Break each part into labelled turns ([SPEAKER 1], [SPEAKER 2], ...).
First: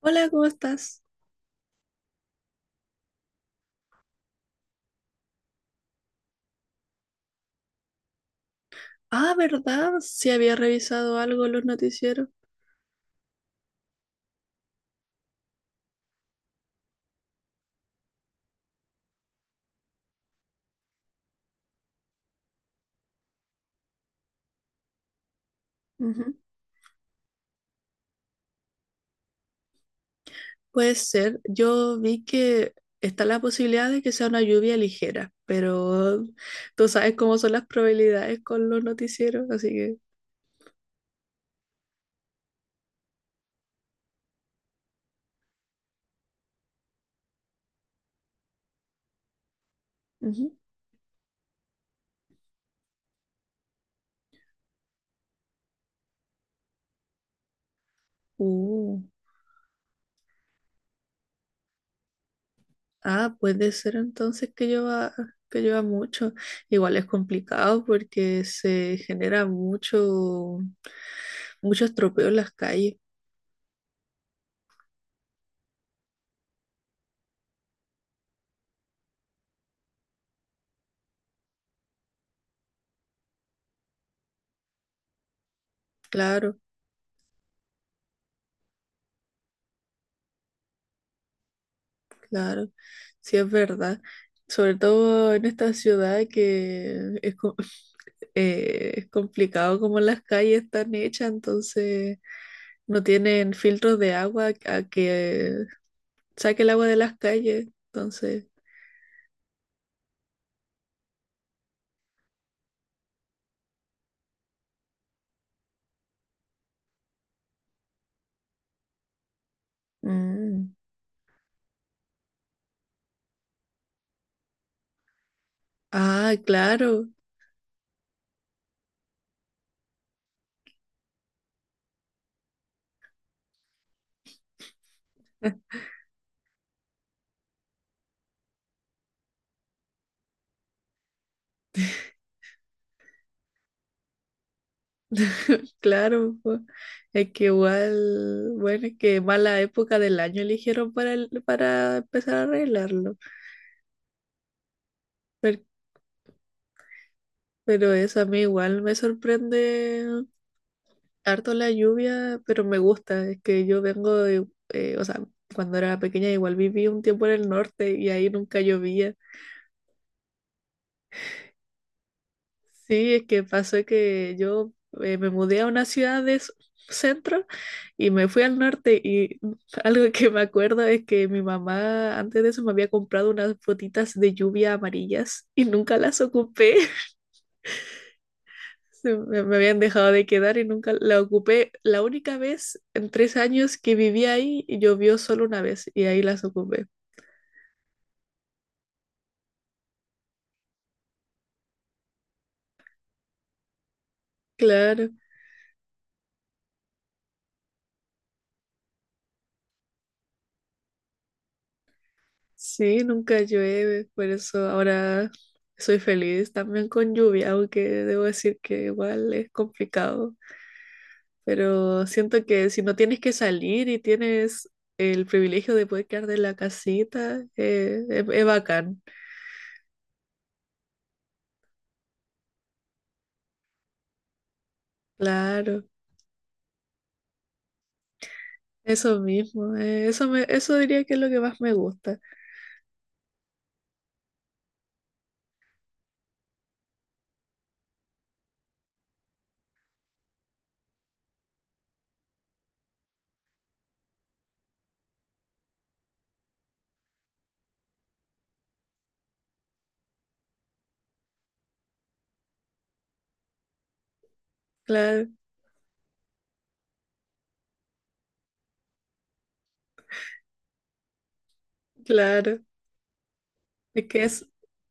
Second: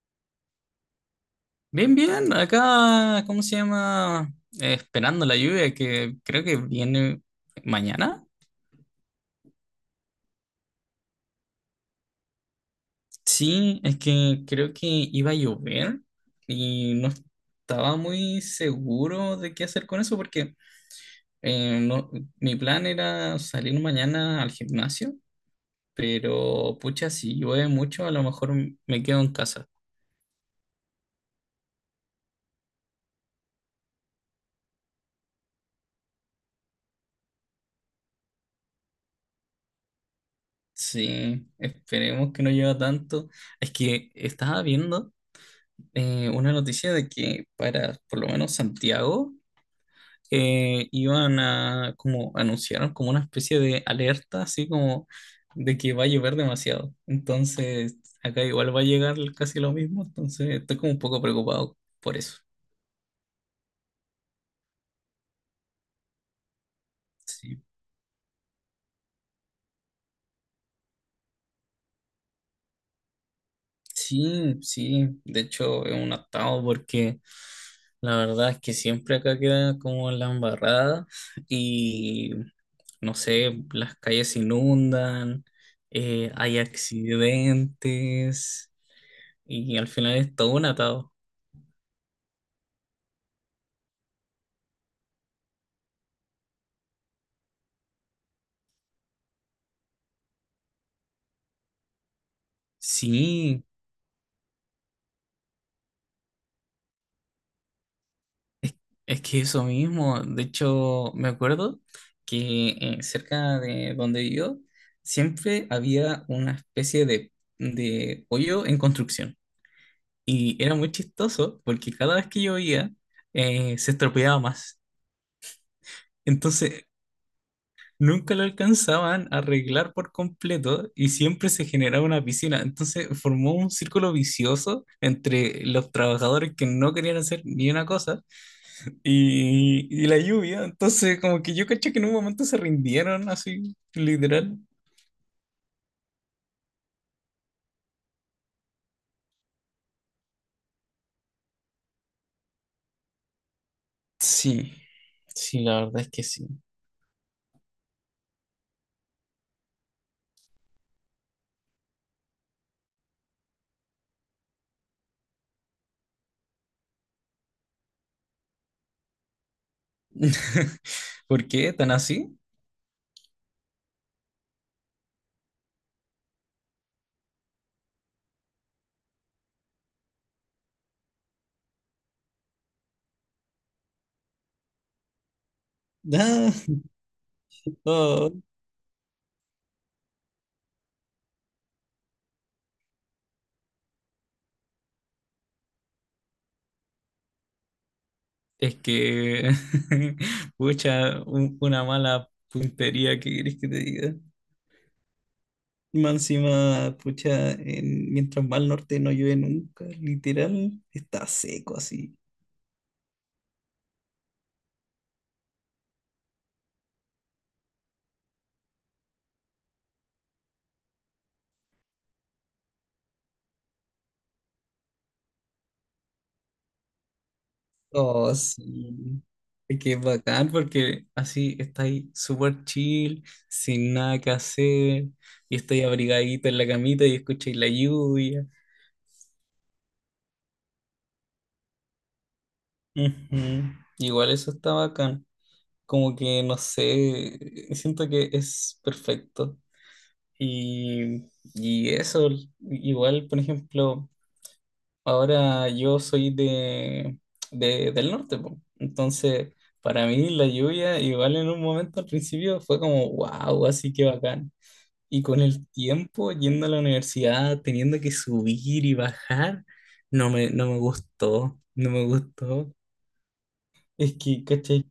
[SPEAKER 1] Hola, ¿cómo estás?
[SPEAKER 2] Bien, bien, acá, ¿cómo se llama? Esperando la lluvia que creo que viene mañana.
[SPEAKER 1] Ah, ¿verdad? Sí había revisado algo en los noticieros.
[SPEAKER 2] Sí, es que creo que iba a llover y no estaba muy seguro de qué hacer con eso porque no, mi plan era salir mañana al gimnasio,
[SPEAKER 1] Ujú.
[SPEAKER 2] pero pucha, si llueve mucho, a lo mejor me quedo en casa.
[SPEAKER 1] Puede ser. Yo vi que está la posibilidad de que sea una lluvia ligera, pero tú sabes cómo son las probabilidades con los noticieros, así que.
[SPEAKER 2] Sí, esperemos que no llueva tanto. Es que estaba viendo, una noticia de que para por lo menos Santiago
[SPEAKER 1] Ujú.
[SPEAKER 2] iban a, como anunciaron como una especie de alerta, así como de que va a llover demasiado. Entonces, acá igual va a
[SPEAKER 1] Uh,
[SPEAKER 2] llegar casi lo mismo, entonces estoy como un poco preocupado por eso.
[SPEAKER 1] ah, puede ser entonces que lleva mucho. Igual es
[SPEAKER 2] Sí.
[SPEAKER 1] complicado porque se genera mucho estropeo en las calles,
[SPEAKER 2] Sí, sí, de hecho es un atado porque la verdad es que siempre acá queda como la embarrada y no sé, las calles se inundan, hay
[SPEAKER 1] claro.
[SPEAKER 2] accidentes y al final es todo un atado.
[SPEAKER 1] Claro, sí es verdad. Sobre todo en esta ciudad que es, es complicado como las calles están hechas, entonces no tienen
[SPEAKER 2] Sí,
[SPEAKER 1] filtros de agua a que saque el agua de las calles. Entonces,
[SPEAKER 2] es que eso mismo, de hecho me acuerdo que cerca de donde yo siempre había una especie de hoyo en construcción. Y
[SPEAKER 1] mm.
[SPEAKER 2] era muy chistoso porque cada vez que llovía se estropeaba más.
[SPEAKER 1] Ah,
[SPEAKER 2] Entonces
[SPEAKER 1] claro,
[SPEAKER 2] nunca lo alcanzaban a arreglar por completo y siempre se generaba una piscina. Entonces formó un círculo vicioso entre los trabajadores que no querían hacer ni una cosa y la lluvia. Entonces como que yo caché que en un momento se rindieron así, literal.
[SPEAKER 1] claro, po. Es que igual, bueno, es que mala época del año eligieron para, para empezar a arreglarlo.
[SPEAKER 2] Sí,
[SPEAKER 1] Per-
[SPEAKER 2] sí, la verdad es que sí.
[SPEAKER 1] Pero, eso a mí igual me sorprende harto la lluvia, pero me gusta. Es que yo vengo de, o sea, cuando era pequeña igual viví un tiempo en el norte y ahí nunca llovía.
[SPEAKER 2] ¿Por qué tan así?
[SPEAKER 1] Sí, es que pasó que yo me mudé a una ciudad de centro y me fui al norte y algo que me acuerdo es que mi mamá antes de eso me había comprado unas botitas de lluvia amarillas y nunca las
[SPEAKER 2] Ah,
[SPEAKER 1] ocupé.
[SPEAKER 2] oh.
[SPEAKER 1] Me habían dejado de quedar y nunca la ocupé. La única vez en tres años que viví ahí, llovió solo una vez y ahí las ocupé.
[SPEAKER 2] Es que, pucha, una mala puntería, ¿qué querés que te diga?
[SPEAKER 1] Claro,
[SPEAKER 2] Más encima, pucha, mientras va al norte no llueve nunca, literal, está seco así.
[SPEAKER 1] sí, nunca llueve, por eso ahora soy feliz también con lluvia, aunque debo decir que igual es complicado. Pero siento que si no tienes que salir y tienes el privilegio de poder quedar de la casita, es,
[SPEAKER 2] Oh,
[SPEAKER 1] es bacán.
[SPEAKER 2] sí. Es que es bacán porque así estáis súper chill, sin nada que hacer, y
[SPEAKER 1] Claro,
[SPEAKER 2] estáis abrigadito en la camita y escucháis la lluvia.
[SPEAKER 1] eso mismo, eso diría que es lo que más me gusta.
[SPEAKER 2] Ujú. Igual eso está bacán. Como que, no sé, siento que es perfecto. Y, y eso, igual, por ejemplo, ahora yo soy del norte, po. Entonces, para mí la lluvia, igual en un momento al principio fue como, wow, así que bacán. Y
[SPEAKER 1] Claro.
[SPEAKER 2] con el tiempo, yendo a la universidad, teniendo que subir y bajar, no me gustó, no me
[SPEAKER 1] Claro,
[SPEAKER 2] gustó.
[SPEAKER 1] es
[SPEAKER 2] Es
[SPEAKER 1] que
[SPEAKER 2] que,
[SPEAKER 1] es,
[SPEAKER 2] ¿cachai?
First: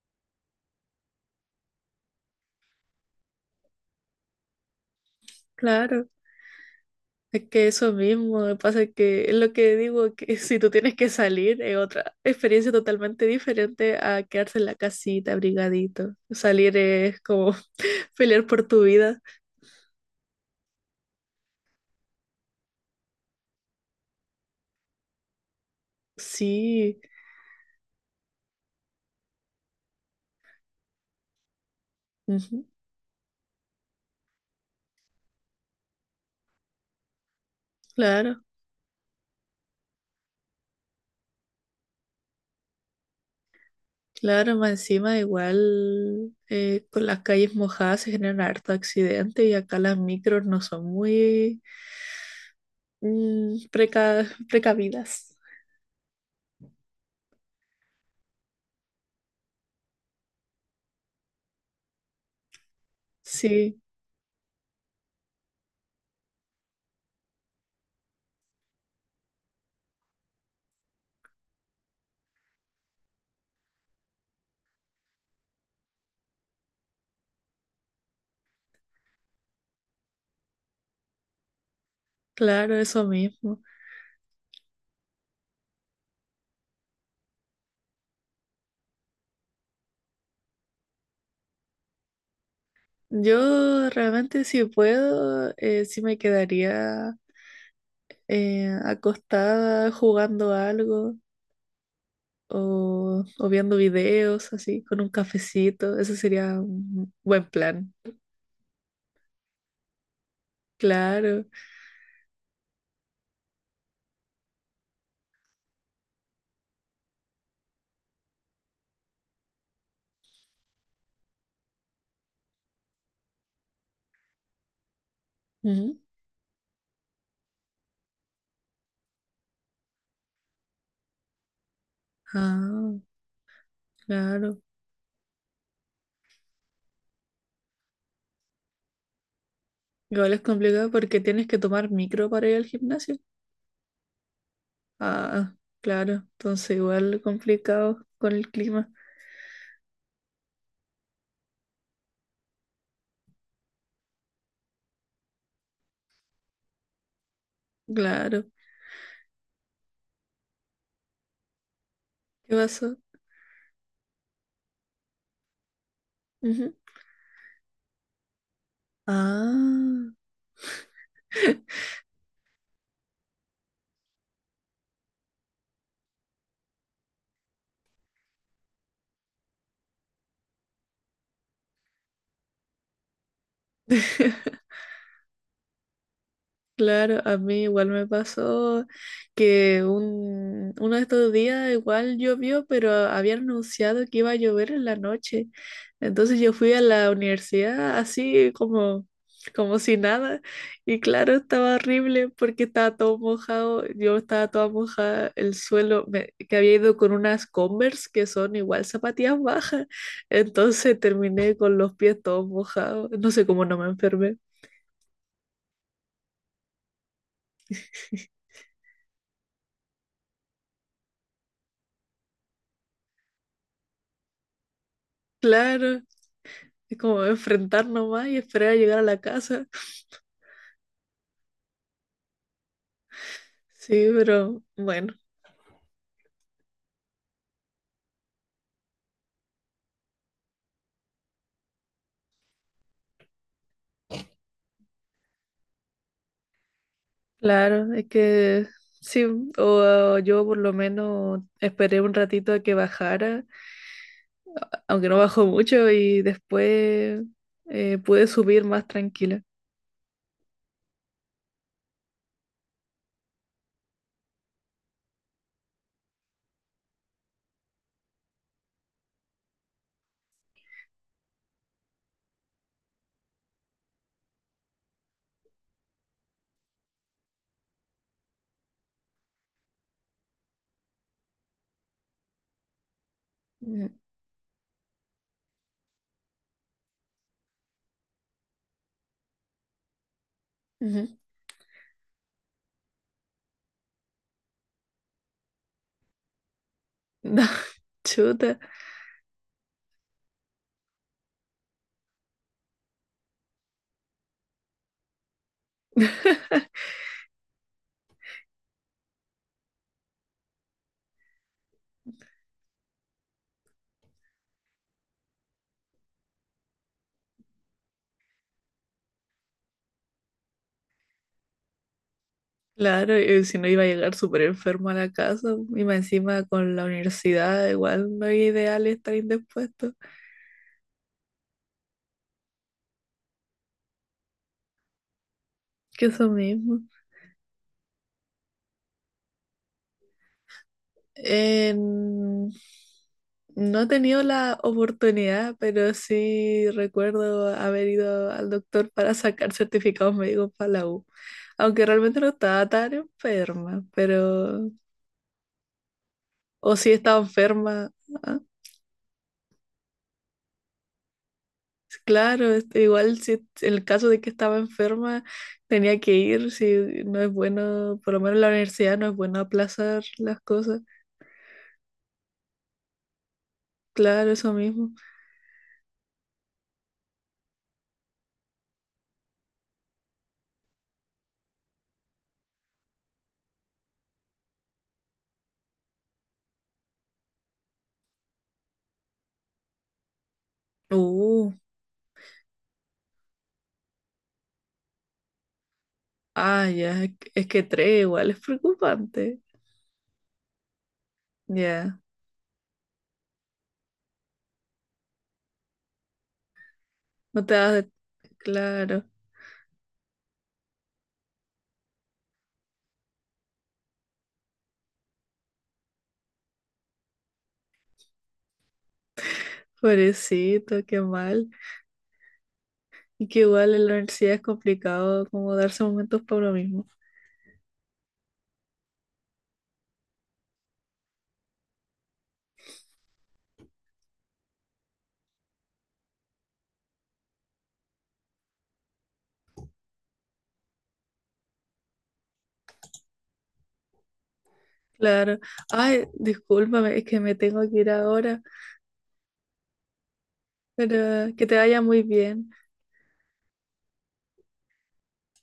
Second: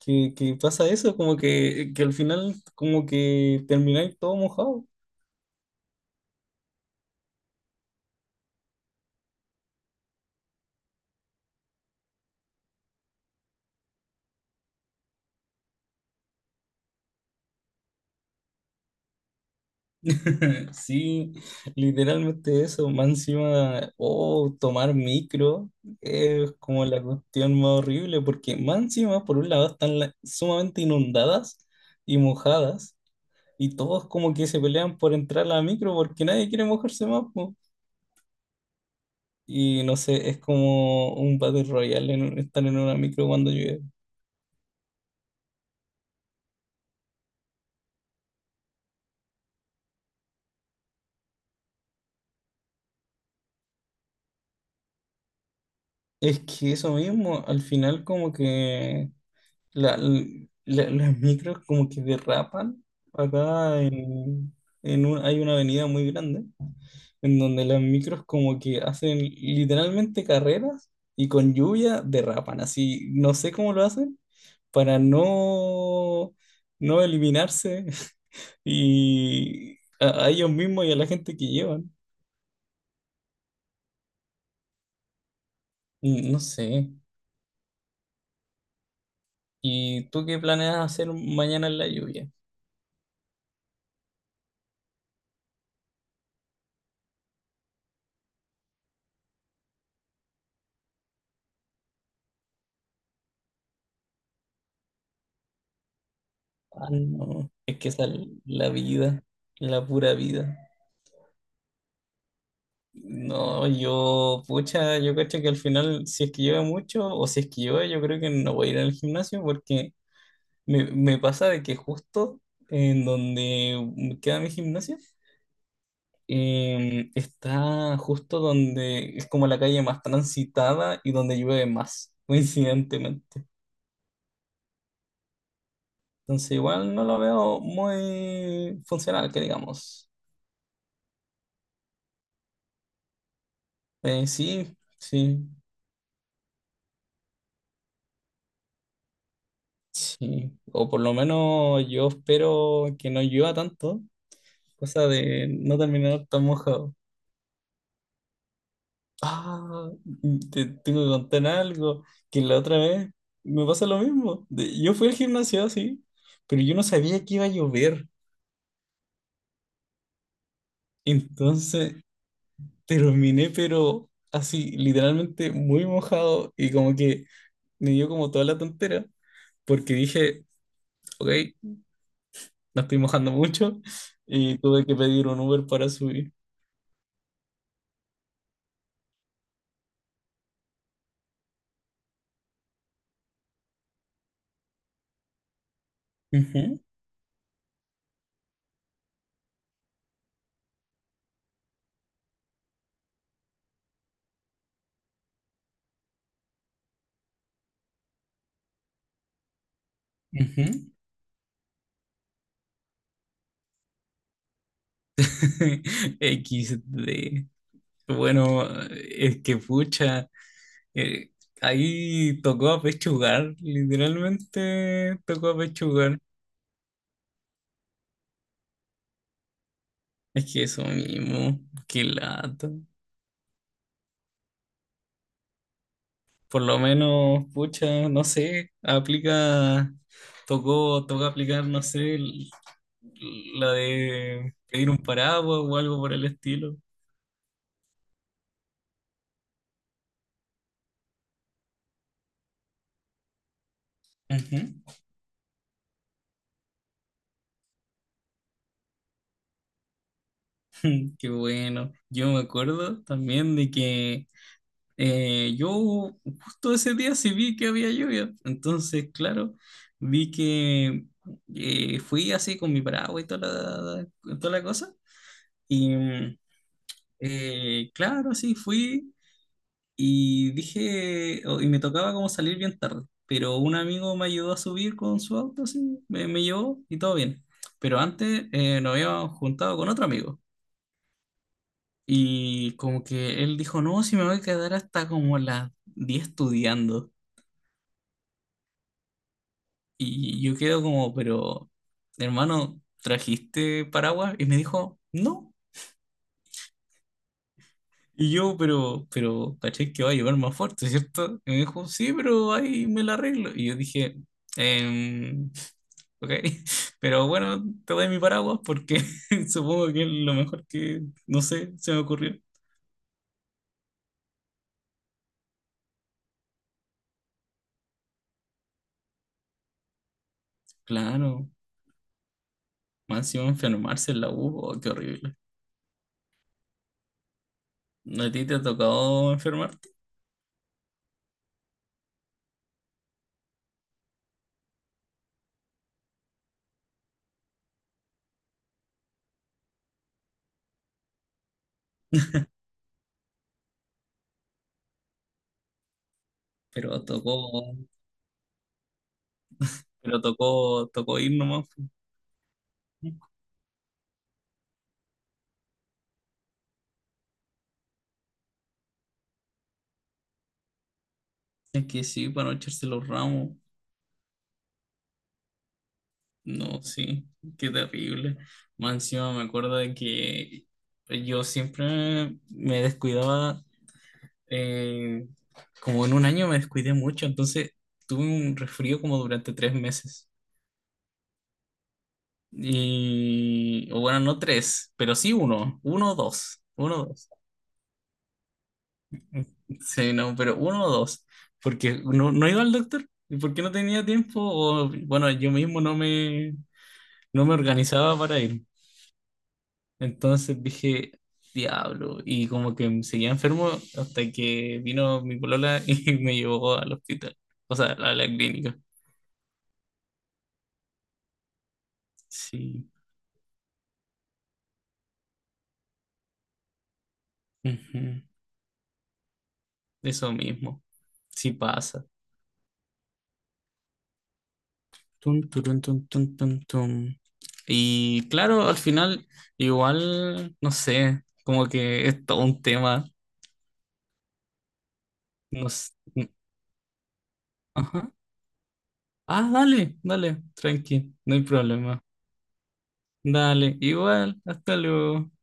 [SPEAKER 2] Que pasa eso, como que al final, como que termináis todo mojado.
[SPEAKER 1] claro, es que eso mismo, me pasa que es lo que digo, que si tú tienes que salir es otra experiencia totalmente diferente a quedarse en la casita abrigadito. Salir es como pelear por tu vida.
[SPEAKER 2] Sí, literalmente eso, más encima, oh, tomar micro es como
[SPEAKER 1] Sí,
[SPEAKER 2] la cuestión más horrible, porque más encima, por un lado, están sumamente inundadas y
[SPEAKER 1] ujú,
[SPEAKER 2] mojadas, y todos como que se pelean por entrar a la micro porque nadie quiere mojarse más, po.
[SPEAKER 1] claro,
[SPEAKER 2] Y no sé, es como un Battle Royale estar en una micro cuando llueve.
[SPEAKER 1] claro, más encima igual con las calles mojadas se generan harto accidente y acá las micros no son muy precavidas.
[SPEAKER 2] Es que eso mismo, al final como que las micros como que derrapan
[SPEAKER 1] Sí,
[SPEAKER 2] acá en hay una avenida muy grande en donde las micros como que hacen literalmente carreras y con lluvia derrapan. Así, no sé cómo lo hacen para no eliminarse y a ellos mismos y a la gente que llevan.
[SPEAKER 1] claro, eso mismo.
[SPEAKER 2] No sé. ¿Y tú qué planeas hacer mañana en la lluvia?
[SPEAKER 1] Yo realmente si puedo, sí me quedaría acostada jugando algo o viendo videos así con un cafecito. Ese sería
[SPEAKER 2] Ah,
[SPEAKER 1] un buen
[SPEAKER 2] no. Es que
[SPEAKER 1] plan.
[SPEAKER 2] esa es la vida, la pura vida.
[SPEAKER 1] Claro.
[SPEAKER 2] No, yo, pucha, yo cacho que al final, si es que llueve mucho o si es que llueve, yo creo que no voy a ir al gimnasio porque me pasa de que justo en donde queda mi gimnasio,
[SPEAKER 1] Ujú.
[SPEAKER 2] está justo donde es como la calle más transitada y donde llueve más,
[SPEAKER 1] Ah,
[SPEAKER 2] coincidentemente.
[SPEAKER 1] claro.
[SPEAKER 2] Entonces igual no lo veo muy funcional, que digamos.
[SPEAKER 1] Igual es complicado porque tienes que tomar micro para ir al gimnasio.
[SPEAKER 2] Sí, sí,
[SPEAKER 1] Ah, claro. Entonces igual complicado con el clima.
[SPEAKER 2] sí. O por lo menos yo espero que no llueva tanto, cosa de no terminar tan mojado.
[SPEAKER 1] Claro.
[SPEAKER 2] Ah, te tengo que contar algo, que
[SPEAKER 1] ¿Qué
[SPEAKER 2] la otra
[SPEAKER 1] pasó?
[SPEAKER 2] vez me pasa lo mismo. Yo fui al gimnasio, sí, pero
[SPEAKER 1] Ujú.
[SPEAKER 2] yo no sabía que iba a llover.
[SPEAKER 1] Ah.
[SPEAKER 2] Entonces terminé, pero así, literalmente muy mojado y como que me dio como toda la tontera, porque dije, ok, no estoy mojando mucho y tuve que pedir un Uber para subir.
[SPEAKER 1] Claro, a mí igual me pasó que uno de estos días igual llovió, pero habían anunciado que iba a llover en la noche. Entonces yo fui a
[SPEAKER 2] Ujú,
[SPEAKER 1] la universidad así como, como si nada. Y claro, estaba horrible porque estaba todo mojado. Yo estaba toda mojada, el suelo, me- que había ido con unas Converse que son igual zapatillas bajas.
[SPEAKER 2] ujú.
[SPEAKER 1] Entonces terminé con los pies todos mojados. No sé cómo no me enfermé.
[SPEAKER 2] XD. Bueno, es que pucha, eh, ahí tocó apechugar, literalmente tocó
[SPEAKER 1] Claro.
[SPEAKER 2] apechugar.
[SPEAKER 1] Es como enfrentar nomás y esperar a llegar a la casa.
[SPEAKER 2] Es que eso mismo, qué lata.
[SPEAKER 1] Sí, pero bueno,
[SPEAKER 2] Por lo menos, pucha, no sé, aplica, tocó aplicar, no sé, la de pedir un paraguas o algo por el estilo.
[SPEAKER 1] claro, es que sí, o yo por lo menos esperé un ratito a que bajara,
[SPEAKER 2] Ujú.
[SPEAKER 1] aunque no bajó mucho y después pude subir más tranquila.
[SPEAKER 2] Qué bueno. Yo me acuerdo también de que yo justo ese día sí vi que había lluvia, entonces, claro, vi que fui así con mi paraguas y toda la cosa, y claro, sí, fui y dije, y me tocaba como salir bien tarde, pero un
[SPEAKER 1] Ujú,
[SPEAKER 2] amigo me ayudó a subir con su auto, así, me llevó y todo bien, pero antes nos habíamos juntado con otro amigo.
[SPEAKER 1] ujú.
[SPEAKER 2] Y como que él dijo, no, si me voy a quedar hasta como las 10 estudiando.
[SPEAKER 1] No, chuta,
[SPEAKER 2] Y yo quedo como, pero, hermano, ¿trajiste paraguas? Y me dijo, no. Y yo, pero, caché que va a llover más fuerte, ¿cierto? Y me dijo, sí, pero ahí me la arreglo. Y yo dije, em, ok, pero bueno, te doy mi paraguas porque supongo que es lo mejor que, no sé, se me ocurrió.
[SPEAKER 1] claro, y si no iba a llegar súper enfermo a la casa y más encima con la universidad, igual no es ideal estar indispuesto,
[SPEAKER 2] Claro, más encima enfermarse en la U, oh, qué horrible.
[SPEAKER 1] que eso mismo.
[SPEAKER 2] No, ¿a ti te ha tocado enfermarte?
[SPEAKER 1] En- No he tenido la oportunidad, pero sí recuerdo haber ido al doctor para sacar certificados médicos para la U. Aunque realmente no estaba tan enferma, pero. O sí
[SPEAKER 2] Pero
[SPEAKER 1] estaba
[SPEAKER 2] tocó,
[SPEAKER 1] enferma. ah,
[SPEAKER 2] pero tocó ir nomás.
[SPEAKER 1] Claro, igual si en el caso de que estaba enferma tenía que ir, si no es bueno, por lo menos en la universidad no es bueno aplazar las cosas.
[SPEAKER 2] Es que sí, para no echarse los ramos.
[SPEAKER 1] Claro, eso mismo.
[SPEAKER 2] No, sí, qué terrible. Más encima me acuerdo de que yo siempre me descuidaba, eh, como en un año me descuidé mucho, entonces tuve un resfrío como durante 3 meses.
[SPEAKER 1] Uh,
[SPEAKER 2] Y, o bueno, no tres, pero sí uno, uno o dos,
[SPEAKER 1] Ah,
[SPEAKER 2] uno
[SPEAKER 1] ya,
[SPEAKER 2] o
[SPEAKER 1] es
[SPEAKER 2] dos.
[SPEAKER 1] que es que tres igual es preocupante.
[SPEAKER 2] Sí, no, pero uno o dos,
[SPEAKER 1] Ya,
[SPEAKER 2] porque no iba al doctor, y porque no tenía tiempo, o bueno, yo mismo no me,
[SPEAKER 1] no
[SPEAKER 2] no
[SPEAKER 1] te
[SPEAKER 2] me
[SPEAKER 1] das de.
[SPEAKER 2] organizaba para ir.
[SPEAKER 1] Claro,
[SPEAKER 2] Entonces dije, diablo, y como que seguía enfermo hasta que vino mi polola y me llevó al hospital, o sea, a la clínica.
[SPEAKER 1] pobrecito, qué mal.
[SPEAKER 2] Sí,
[SPEAKER 1] Y que igual en la universidad es complicado como darse momentos para uno mismo.
[SPEAKER 2] ujú. Eso mismo, sí pasa. Tum, turun, tum, tum, tum, tum. Y claro, al final, igual, no sé, como que es todo un tema.
[SPEAKER 1] Claro.
[SPEAKER 2] No s-
[SPEAKER 1] Ay,
[SPEAKER 2] n-
[SPEAKER 1] discúlpame, es que me tengo que ir
[SPEAKER 2] Ajá.
[SPEAKER 1] ahora,
[SPEAKER 2] Ah, dale, dale, tranqui,
[SPEAKER 1] pero
[SPEAKER 2] no hay
[SPEAKER 1] que te vaya
[SPEAKER 2] problema.
[SPEAKER 1] muy bien.
[SPEAKER 2] Dale, igual, hasta luego.